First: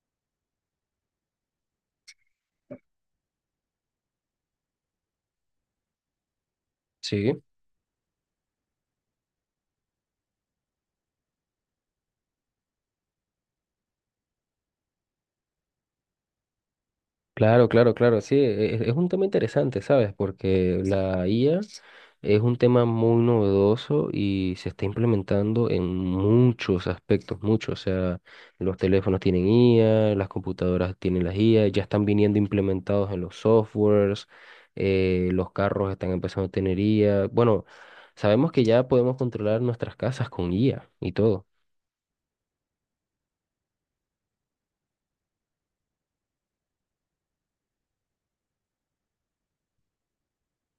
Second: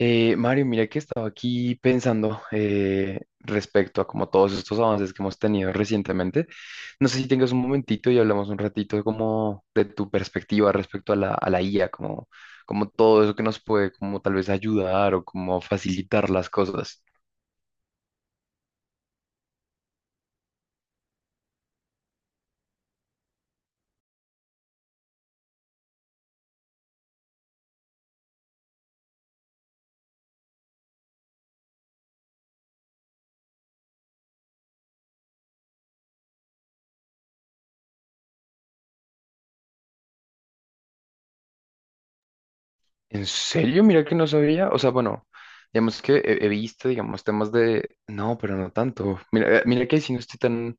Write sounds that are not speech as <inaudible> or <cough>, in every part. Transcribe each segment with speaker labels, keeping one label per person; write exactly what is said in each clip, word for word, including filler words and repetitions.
Speaker 1: Eh, Mario, mira que estaba aquí pensando eh, respecto a como todos estos avances que hemos tenido recientemente. No sé si
Speaker 2: Sí,
Speaker 1: tengas un momentito y hablamos un ratito como de tu perspectiva respecto a la, a la I A, como, como todo eso que nos puede como tal vez ayudar o como facilitar las cosas.
Speaker 2: claro, claro, claro, sí, e- e- es, un tema interesante, ¿sabes? Porque la I A es un tema muy novedoso y se está implementando en muchos aspectos, muchos, o sea, los teléfonos tienen I A, las computadoras tienen las I A, ya están viniendo implementados en los softwares, eh, los carros están empezando a tener I A, bueno, sabemos que ya podemos controlar nuestras casas con I A y todo.
Speaker 1: ¿En serio? Mira que no sabía. O sea, bueno, digamos que he, he visto, digamos, temas de. No, pero no tanto. Mira, eh, mira que si no estoy tan,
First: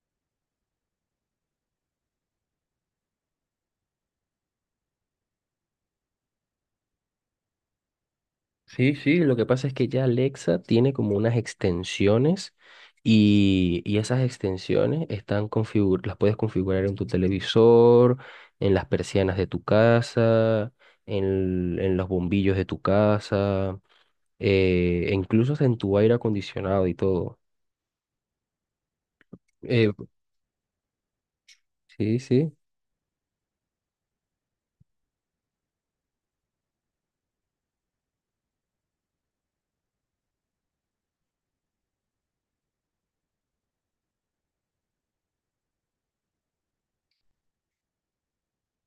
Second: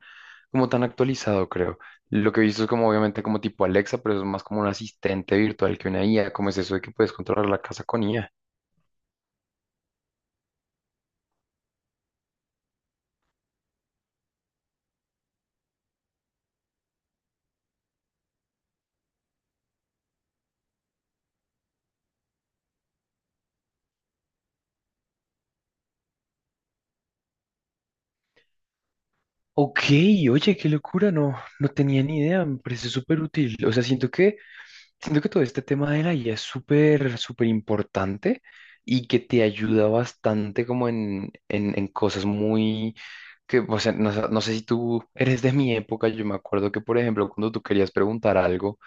Speaker 1: como tan actualizado, creo. Lo que he visto es como, obviamente, como tipo Alexa, pero eso es más como un asistente virtual que una I A. ¿Cómo es eso de que puedes controlar la casa con I A?
Speaker 2: Sí, sí, lo que pasa es que ya Alexa tiene como unas extensiones y, y esas extensiones están configuradas, las puedes configurar en tu televisor, en las persianas de tu casa, en, en los bombillos de tu casa, eh, e incluso hasta en tu aire acondicionado y todo.
Speaker 1: Ok,
Speaker 2: Eh,
Speaker 1: oye, qué locura, no, no tenía
Speaker 2: sí,
Speaker 1: ni idea,
Speaker 2: sí.
Speaker 1: me parece súper útil. O sea, siento que, siento que todo este tema de la I A es súper, súper importante y que te ayuda bastante como en, en, en cosas muy, que, o sea, no, sé no sé si tú eres de mi época. Yo me acuerdo que, por ejemplo, cuando tú querías preguntar algo,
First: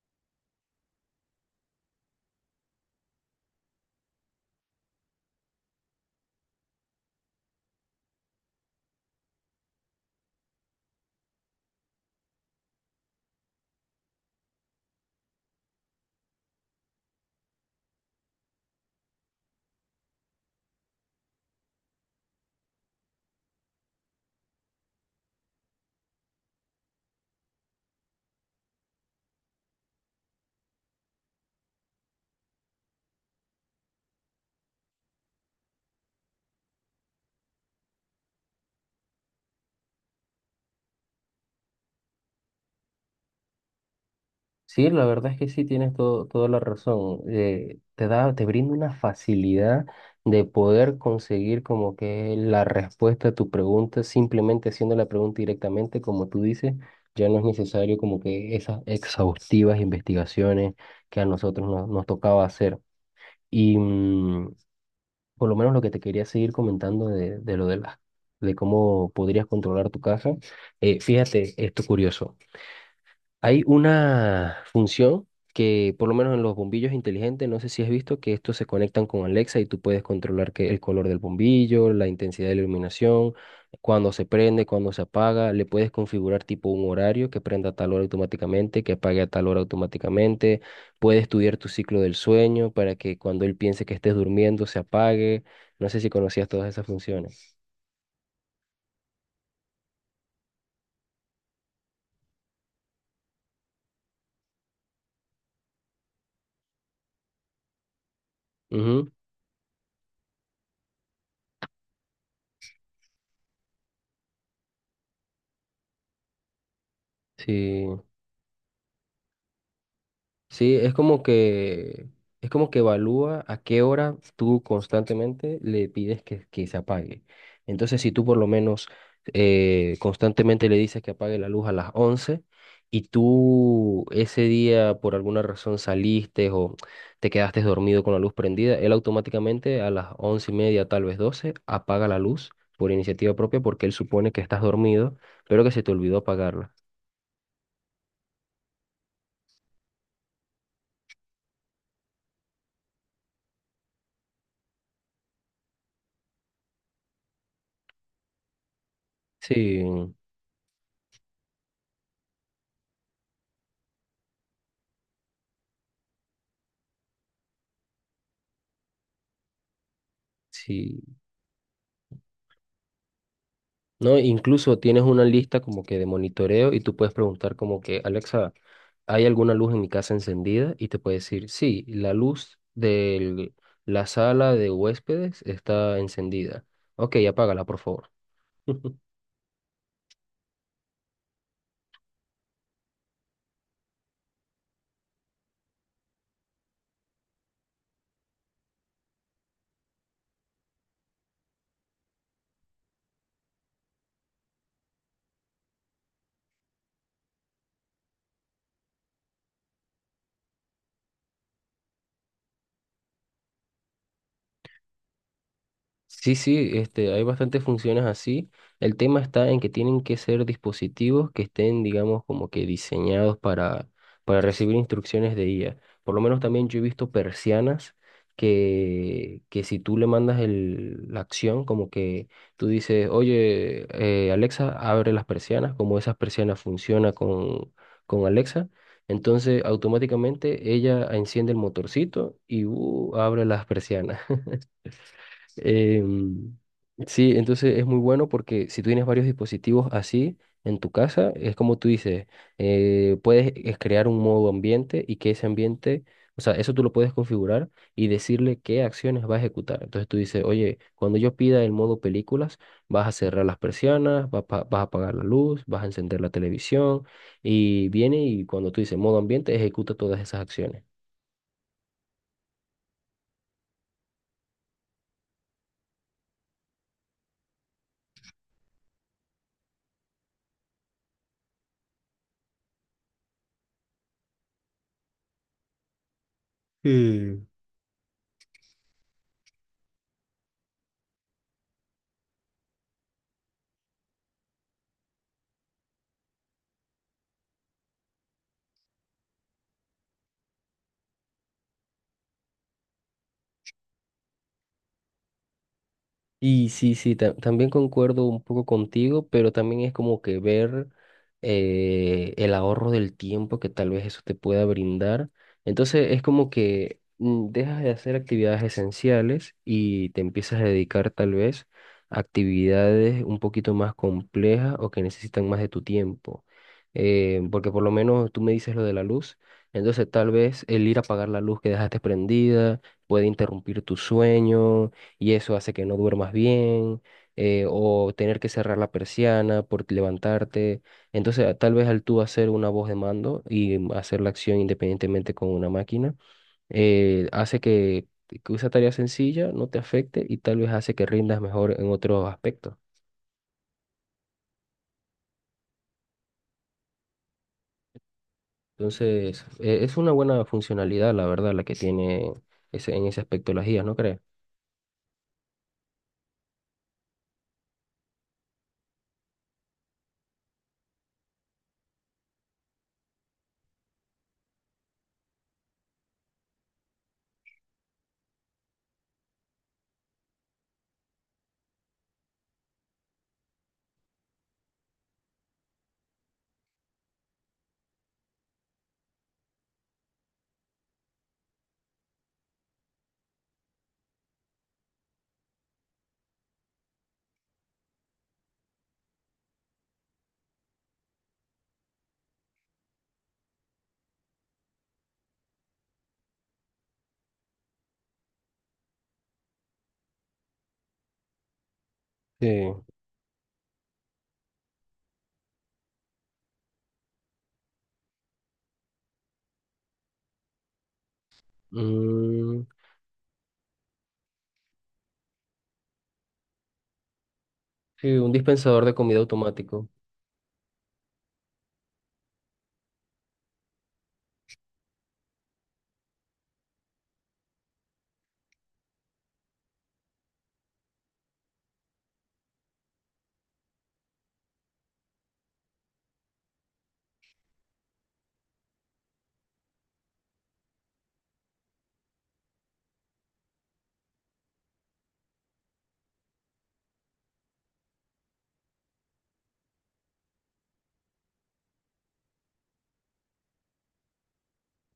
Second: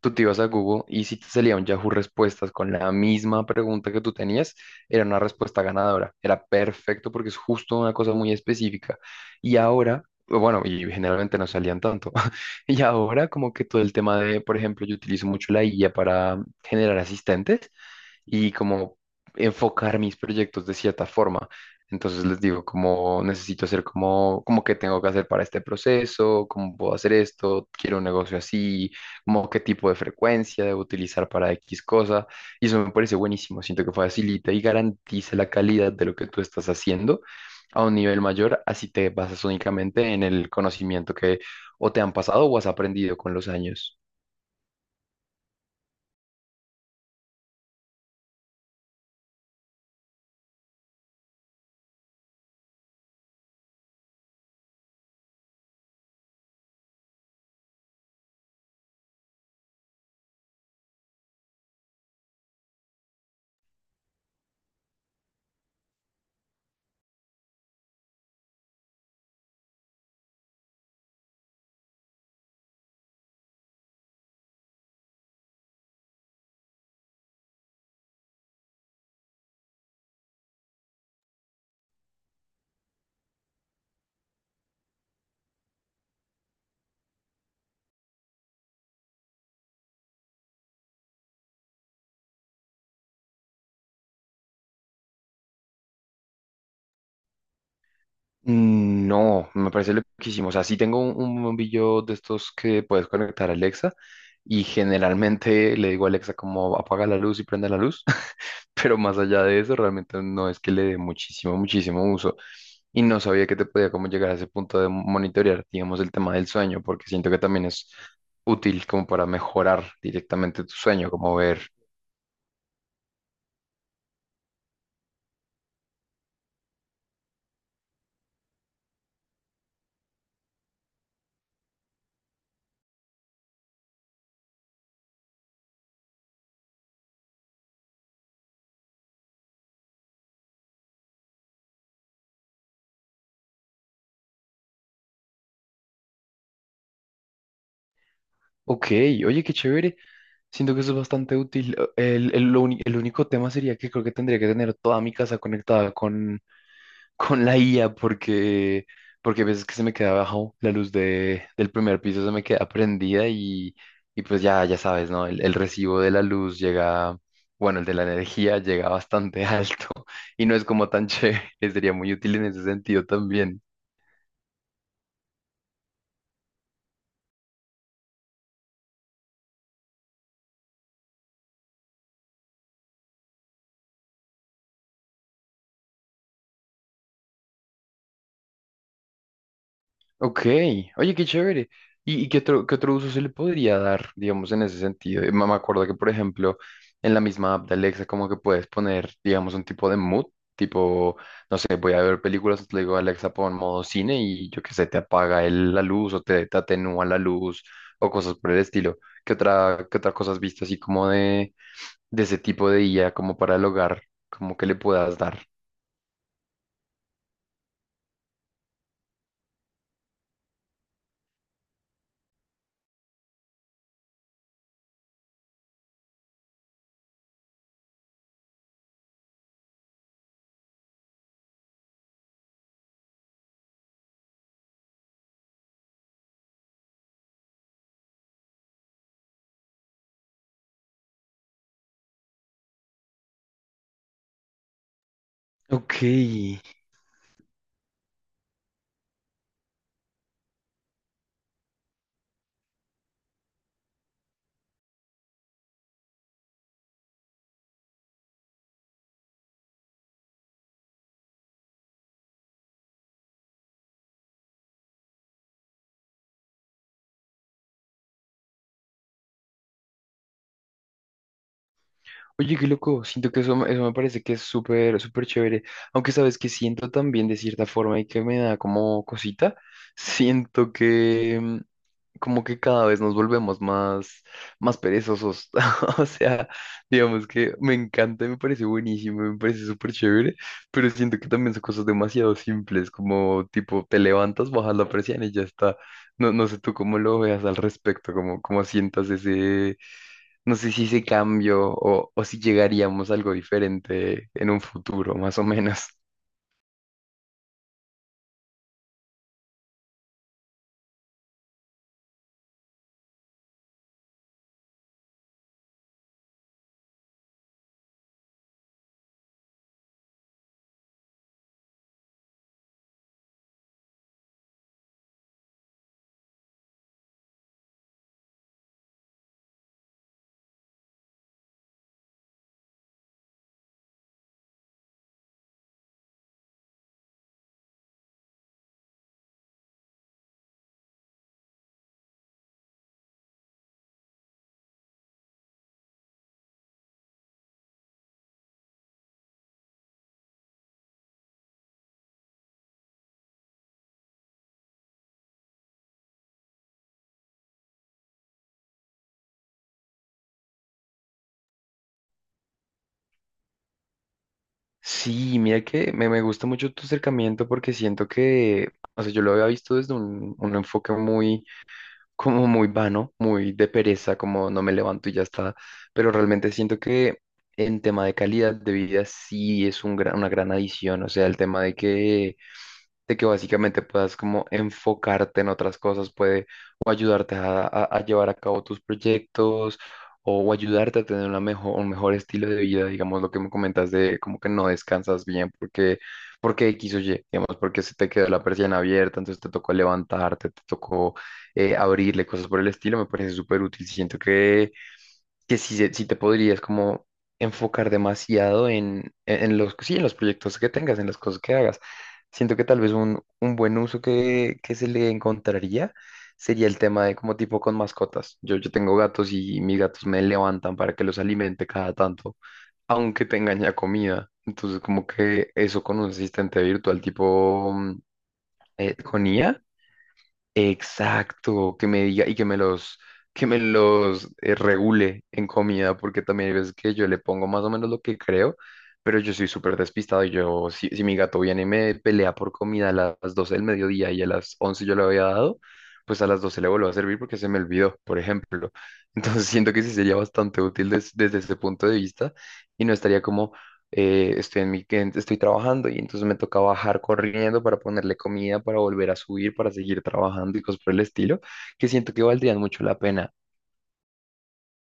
Speaker 1: tú te ibas a Google y si te salía un Yahoo Respuestas con la misma pregunta que tú tenías, era una respuesta ganadora. Era perfecto porque es justo una cosa muy específica. Y ahora, bueno, y generalmente no salían tanto. <laughs> Y ahora como que todo el tema de, por ejemplo, yo utilizo mucho la I A para generar asistentes y como enfocar mis proyectos de cierta forma. Entonces les digo, como necesito hacer como, como qué tengo que hacer para este proceso, cómo puedo hacer esto, quiero un negocio así, como qué tipo de frecuencia debo utilizar para X cosa. Y eso me parece buenísimo. Siento que facilita y garantiza la calidad de lo que tú estás haciendo a un nivel mayor, así te basas únicamente en el conocimiento que o te han pasado o has aprendido con los años.
Speaker 2: Sí, la verdad es que sí tienes todo, toda la razón. Eh, te da, te brinda una facilidad de poder conseguir como que la respuesta a tu pregunta, simplemente haciendo la pregunta directamente, como tú dices, ya no es necesario como que esas exhaustivas investigaciones que a nosotros nos, nos tocaba hacer. Y mm, por lo menos lo que te quería seguir comentando de, de lo de las, de cómo podrías controlar tu casa. Eh, fíjate, esto curioso. Hay una función que, por lo menos en los bombillos inteligentes, no sé si has visto que estos se conectan con Alexa y tú puedes controlar que el color del bombillo, la intensidad de la iluminación, cuando se prende, cuando se apaga. Le puedes configurar tipo un horario que prenda a tal hora automáticamente, que apague a tal hora automáticamente. Puedes estudiar tu ciclo del sueño para que cuando él piense que estés durmiendo se apague. No sé si conocías todas esas funciones.
Speaker 1: Mm, no, me parece loquísimo. O sea, sí tengo un, un bombillo de estos que puedes conectar a Alexa y generalmente le digo a Alexa como apaga la luz y prende la luz, <laughs> pero
Speaker 2: Ujú.
Speaker 1: más allá de eso realmente no es que le dé muchísimo, muchísimo uso, y no sabía que te podía como llegar a ese punto de monitorear, digamos, el tema del sueño, porque siento que también es
Speaker 2: Sí.
Speaker 1: útil como para mejorar directamente tu
Speaker 2: Sí, es
Speaker 1: sueño,
Speaker 2: como
Speaker 1: como ver.
Speaker 2: que es como que evalúa a qué hora tú constantemente le pides que, que se apague. Entonces, si tú por lo menos eh, constantemente le dices que apague la luz a las once y tú ese día por alguna razón saliste o te quedaste dormido con la luz prendida, él automáticamente a las once y media, tal vez doce, apaga la luz por iniciativa propia porque él supone que estás dormido, pero que se te olvidó apagarla.
Speaker 1: Ok, oye, qué chévere. Siento que eso es bastante útil. El, el- lo uni- el único tema sería que creo que tendría que tener toda mi casa conectada con, <laughs> con la I A porque, porque, a veces que
Speaker 2: Sí,
Speaker 1: se me queda abajo la luz de, del primer piso se me queda prendida y, y pues ya, ya sabes, ¿no? El, el recibo de la luz llega, bueno, el de la energía llega bastante alto <laughs> y no es como tan <laughs>
Speaker 2: sí.
Speaker 1: chévere. Sería muy útil en ese sentido también.
Speaker 2: ¿No? Incluso tienes una lista como que de monitoreo y tú puedes preguntar como que, Alexa, ¿hay alguna luz en mi casa encendida? Y te puede decir, sí, la luz de la sala de huéspedes está encendida. Ok, apágala, por favor. <laughs>
Speaker 1: Ok, oye, qué chévere. ¿Y, y qué otro, qué otro uso se le podría dar, digamos, en ese sentido? Eh, Me me acuerdo que, por ejemplo, en la misma app de Alexa, como que puedes poner, digamos, un tipo de mood, tipo, no sé, voy a ver películas, le digo, Alexa, pon modo cine y yo qué sé, te apaga el- la luz o te, te atenúa la luz o cosas por el estilo. ¿Qué otra, qué otra cosa has visto así como de, de ese tipo de I A, como para el hogar, como que le puedas dar?
Speaker 2: Sí, sí, este, hay bastantes funciones así. El tema está en que tienen que ser dispositivos que estén, digamos, como que diseñados para, para recibir instrucciones de I A. Por lo menos también yo he visto persianas que, que si tú le mandas el, la acción, como que tú dices, oye, eh, Alexa, abre las persianas, como esas persianas funcionan con, con Alexa. Entonces, automáticamente ella enciende el motorcito y uh, abre las persianas. Em,
Speaker 1: Ok.
Speaker 2: sí, entonces es muy bueno porque si tú tienes varios dispositivos así en tu casa, es como tú dices, eh, puedes es crear un modo ambiente y que ese ambiente, o sea, eso tú lo puedes configurar y decirle qué acciones va a ejecutar. Entonces tú dices, oye, cuando yo pida el modo películas, vas a cerrar las persianas, vas, pa- vas a apagar la luz, vas a encender la televisión y viene y cuando tú dices modo ambiente, ejecuta todas esas acciones.
Speaker 1: Oye, qué loco, siento que eso, me- eso me parece que es súper, súper chévere, aunque sabes que siento también de cierta forma y que me da como cosita, <laughs> siento que mm, como que cada vez nos volvemos más, más perezosos, <laughs> o sea, digamos que me encanta, me parece buenísimo, me parece súper chévere, pero siento que también son cosas demasiado simples, como tipo te levantas, bajas la presión y ya está, no, no sé tú cómo lo veas al respecto, cómo, cómo sientas ese. No sé si ese cambio o, o si llegaríamos a algo diferente en un futuro, más o menos.
Speaker 2: Y sí, sí, ta- también concuerdo un poco contigo, pero también es como que ver eh, el ahorro del tiempo que tal vez eso te pueda brindar. Entonces es como que mm, dejas de hacer actividades esenciales y te empiezas a dedicar tal vez a actividades un poquito más complejas o que necesitan más de tu tiempo. Eh, porque por lo menos tú me dices lo de la luz, entonces tal vez el ir a apagar la luz que dejaste prendida puede interrumpir tu sueño y eso hace que no duermas bien, eh, o tener que cerrar la persiana por levantarte. Entonces, a- tal vez al tú hacer una voz de mando y mm, hacer la acción independientemente con una máquina, eh, hace que, que esa tarea sencilla no te afecte y tal vez hace que rindas mejor en otros aspectos. Entonces, eh, es una buena funcionalidad, la verdad, la que tiene ese, en ese aspecto las guías, ¿no crees?
Speaker 1: Sí, mira que me, me gusta mucho tu acercamiento porque siento que, o sea, yo lo había visto desde un, un enfoque muy, como muy vano, muy de pereza, como no me levanto y ya está, pero realmente siento que en tema de calidad de vida sí es un gran- una gran adición. O sea, el tema de que de que básicamente puedas como enfocarte en otras cosas, puede o ayudarte a, a- a llevar a cabo tus proyectos o, o ayudarte a tener una mejor, un mejor estilo de vida, digamos, lo que me comentas de como que no descansas bien porque, porque X o Y, digamos, porque se te quedó la persiana abierta, entonces te tocó levantarte, te tocó eh, abrirle, cosas por el estilo. Me parece súper útil, siento que que sí, se- sí te podrías como enfocar demasiado en, en- en los, sí, en los proyectos que tengas, en las cosas que hagas.
Speaker 2: Sí.
Speaker 1: Siento que tal vez un, un buen uso que, que se le encontraría sería el tema de como tipo con mascotas. Yo, yo tengo gatos y mis gatos me levantan para que los alimente cada tanto,
Speaker 2: Mm,
Speaker 1: aunque tengan ya comida. Entonces como que eso con un asistente virtual tipo mm,
Speaker 2: sí, un dispensador de
Speaker 1: eh,
Speaker 2: comida
Speaker 1: con I A.
Speaker 2: automático.
Speaker 1: Exacto, que me diga y que me los, que me los eh, regule en comida, porque también hay veces que yo le pongo más o menos lo que creo, pero yo soy súper despistado y yo, si, si mi gato viene y me pelea por comida a las doce del mediodía y a las once yo le había dado, pues a las doce le vuelvo a servir porque se me olvidó, por ejemplo. <laughs> Entonces siento que sí sería bastante útil des- desde ese punto de vista y no estaría como, eh, estoy en mi, en- estoy trabajando y entonces me toca bajar corriendo para ponerle comida, para volver a subir, para seguir trabajando y cosas por el estilo, que siento que valdrían mucho la pena.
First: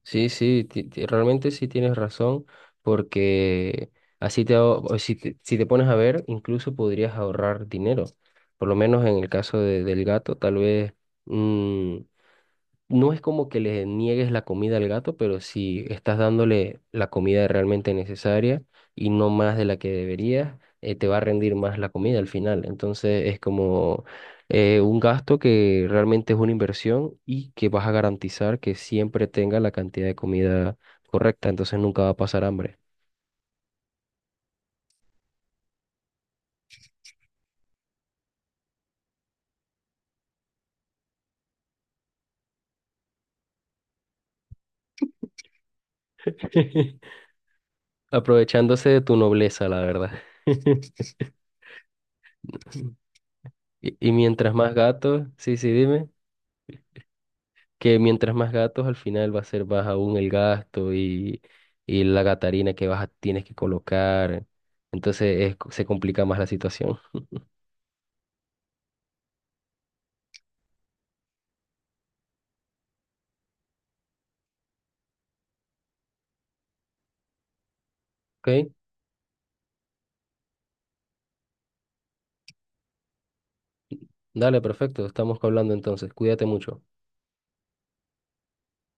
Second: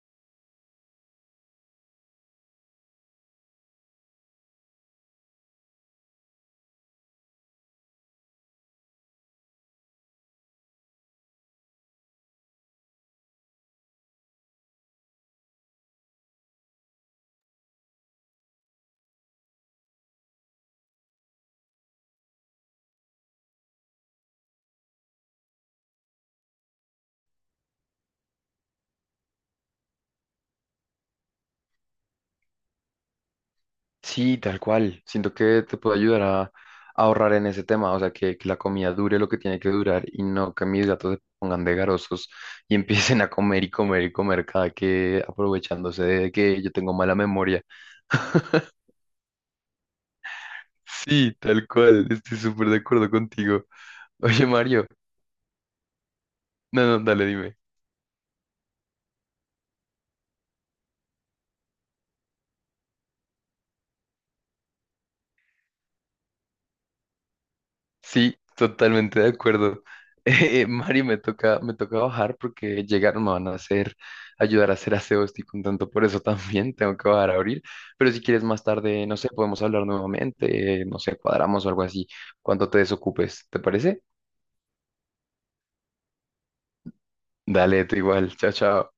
Speaker 2: Sí, sí, ti- ti- realmente sí tienes razón, porque así te, ahor- o si te, si te pones a ver, incluso podrías ahorrar dinero. Por lo menos en el caso de- del gato, tal vez mm, no es como que le niegues la comida al gato, pero si estás dándole la comida realmente necesaria y no más de la que deberías, eh, te va a rendir más la comida al final. Entonces es como eh, un gasto que realmente es una inversión y que vas a garantizar que siempre tenga la cantidad de comida correcta, entonces nunca va a pasar hambre.
Speaker 1: Sí, tal cual. Siento que te puede ayudar a, a ahorrar en ese tema, o sea, que, que la comida dure lo que tiene que durar y no que mis gatos se pongan de garosos <laughs> y empiecen a comer y comer y comer cada que, aprovechándose de que yo tengo
Speaker 2: <laughs>
Speaker 1: mala memoria. <laughs>
Speaker 2: Aprovechándose de tu nobleza, la verdad. <laughs>
Speaker 1: Sí, tal cual. Estoy súper de acuerdo contigo.
Speaker 2: Y, y
Speaker 1: Oye,
Speaker 2: mientras más
Speaker 1: Mario.
Speaker 2: gatos, sí, sí,
Speaker 1: No, no, dale, dime.
Speaker 2: que mientras más gatos, al final va a ser baja aún el gasto y, y la gatarina que vas a- tienes que colocar. Entonces es- se complica más la situación.
Speaker 1: Sí, totalmente de acuerdo. <laughs> Eh, Mari, me toca, me toca bajar porque llegaron, me van a hacer, ayudar a hacer aseo, estoy contento por eso <laughs> también, tengo que bajar a abrir, pero si quieres más
Speaker 2: ¿Ok?
Speaker 1: tarde, no sé, podemos hablar nuevamente, eh, no sé, cuadramos o algo así, cuando te desocupes, ¿te parece?
Speaker 2: Dale, perfecto. Estamos hablando entonces. Cuídate mucho.
Speaker 1: Dale, tú igual, chao, chao.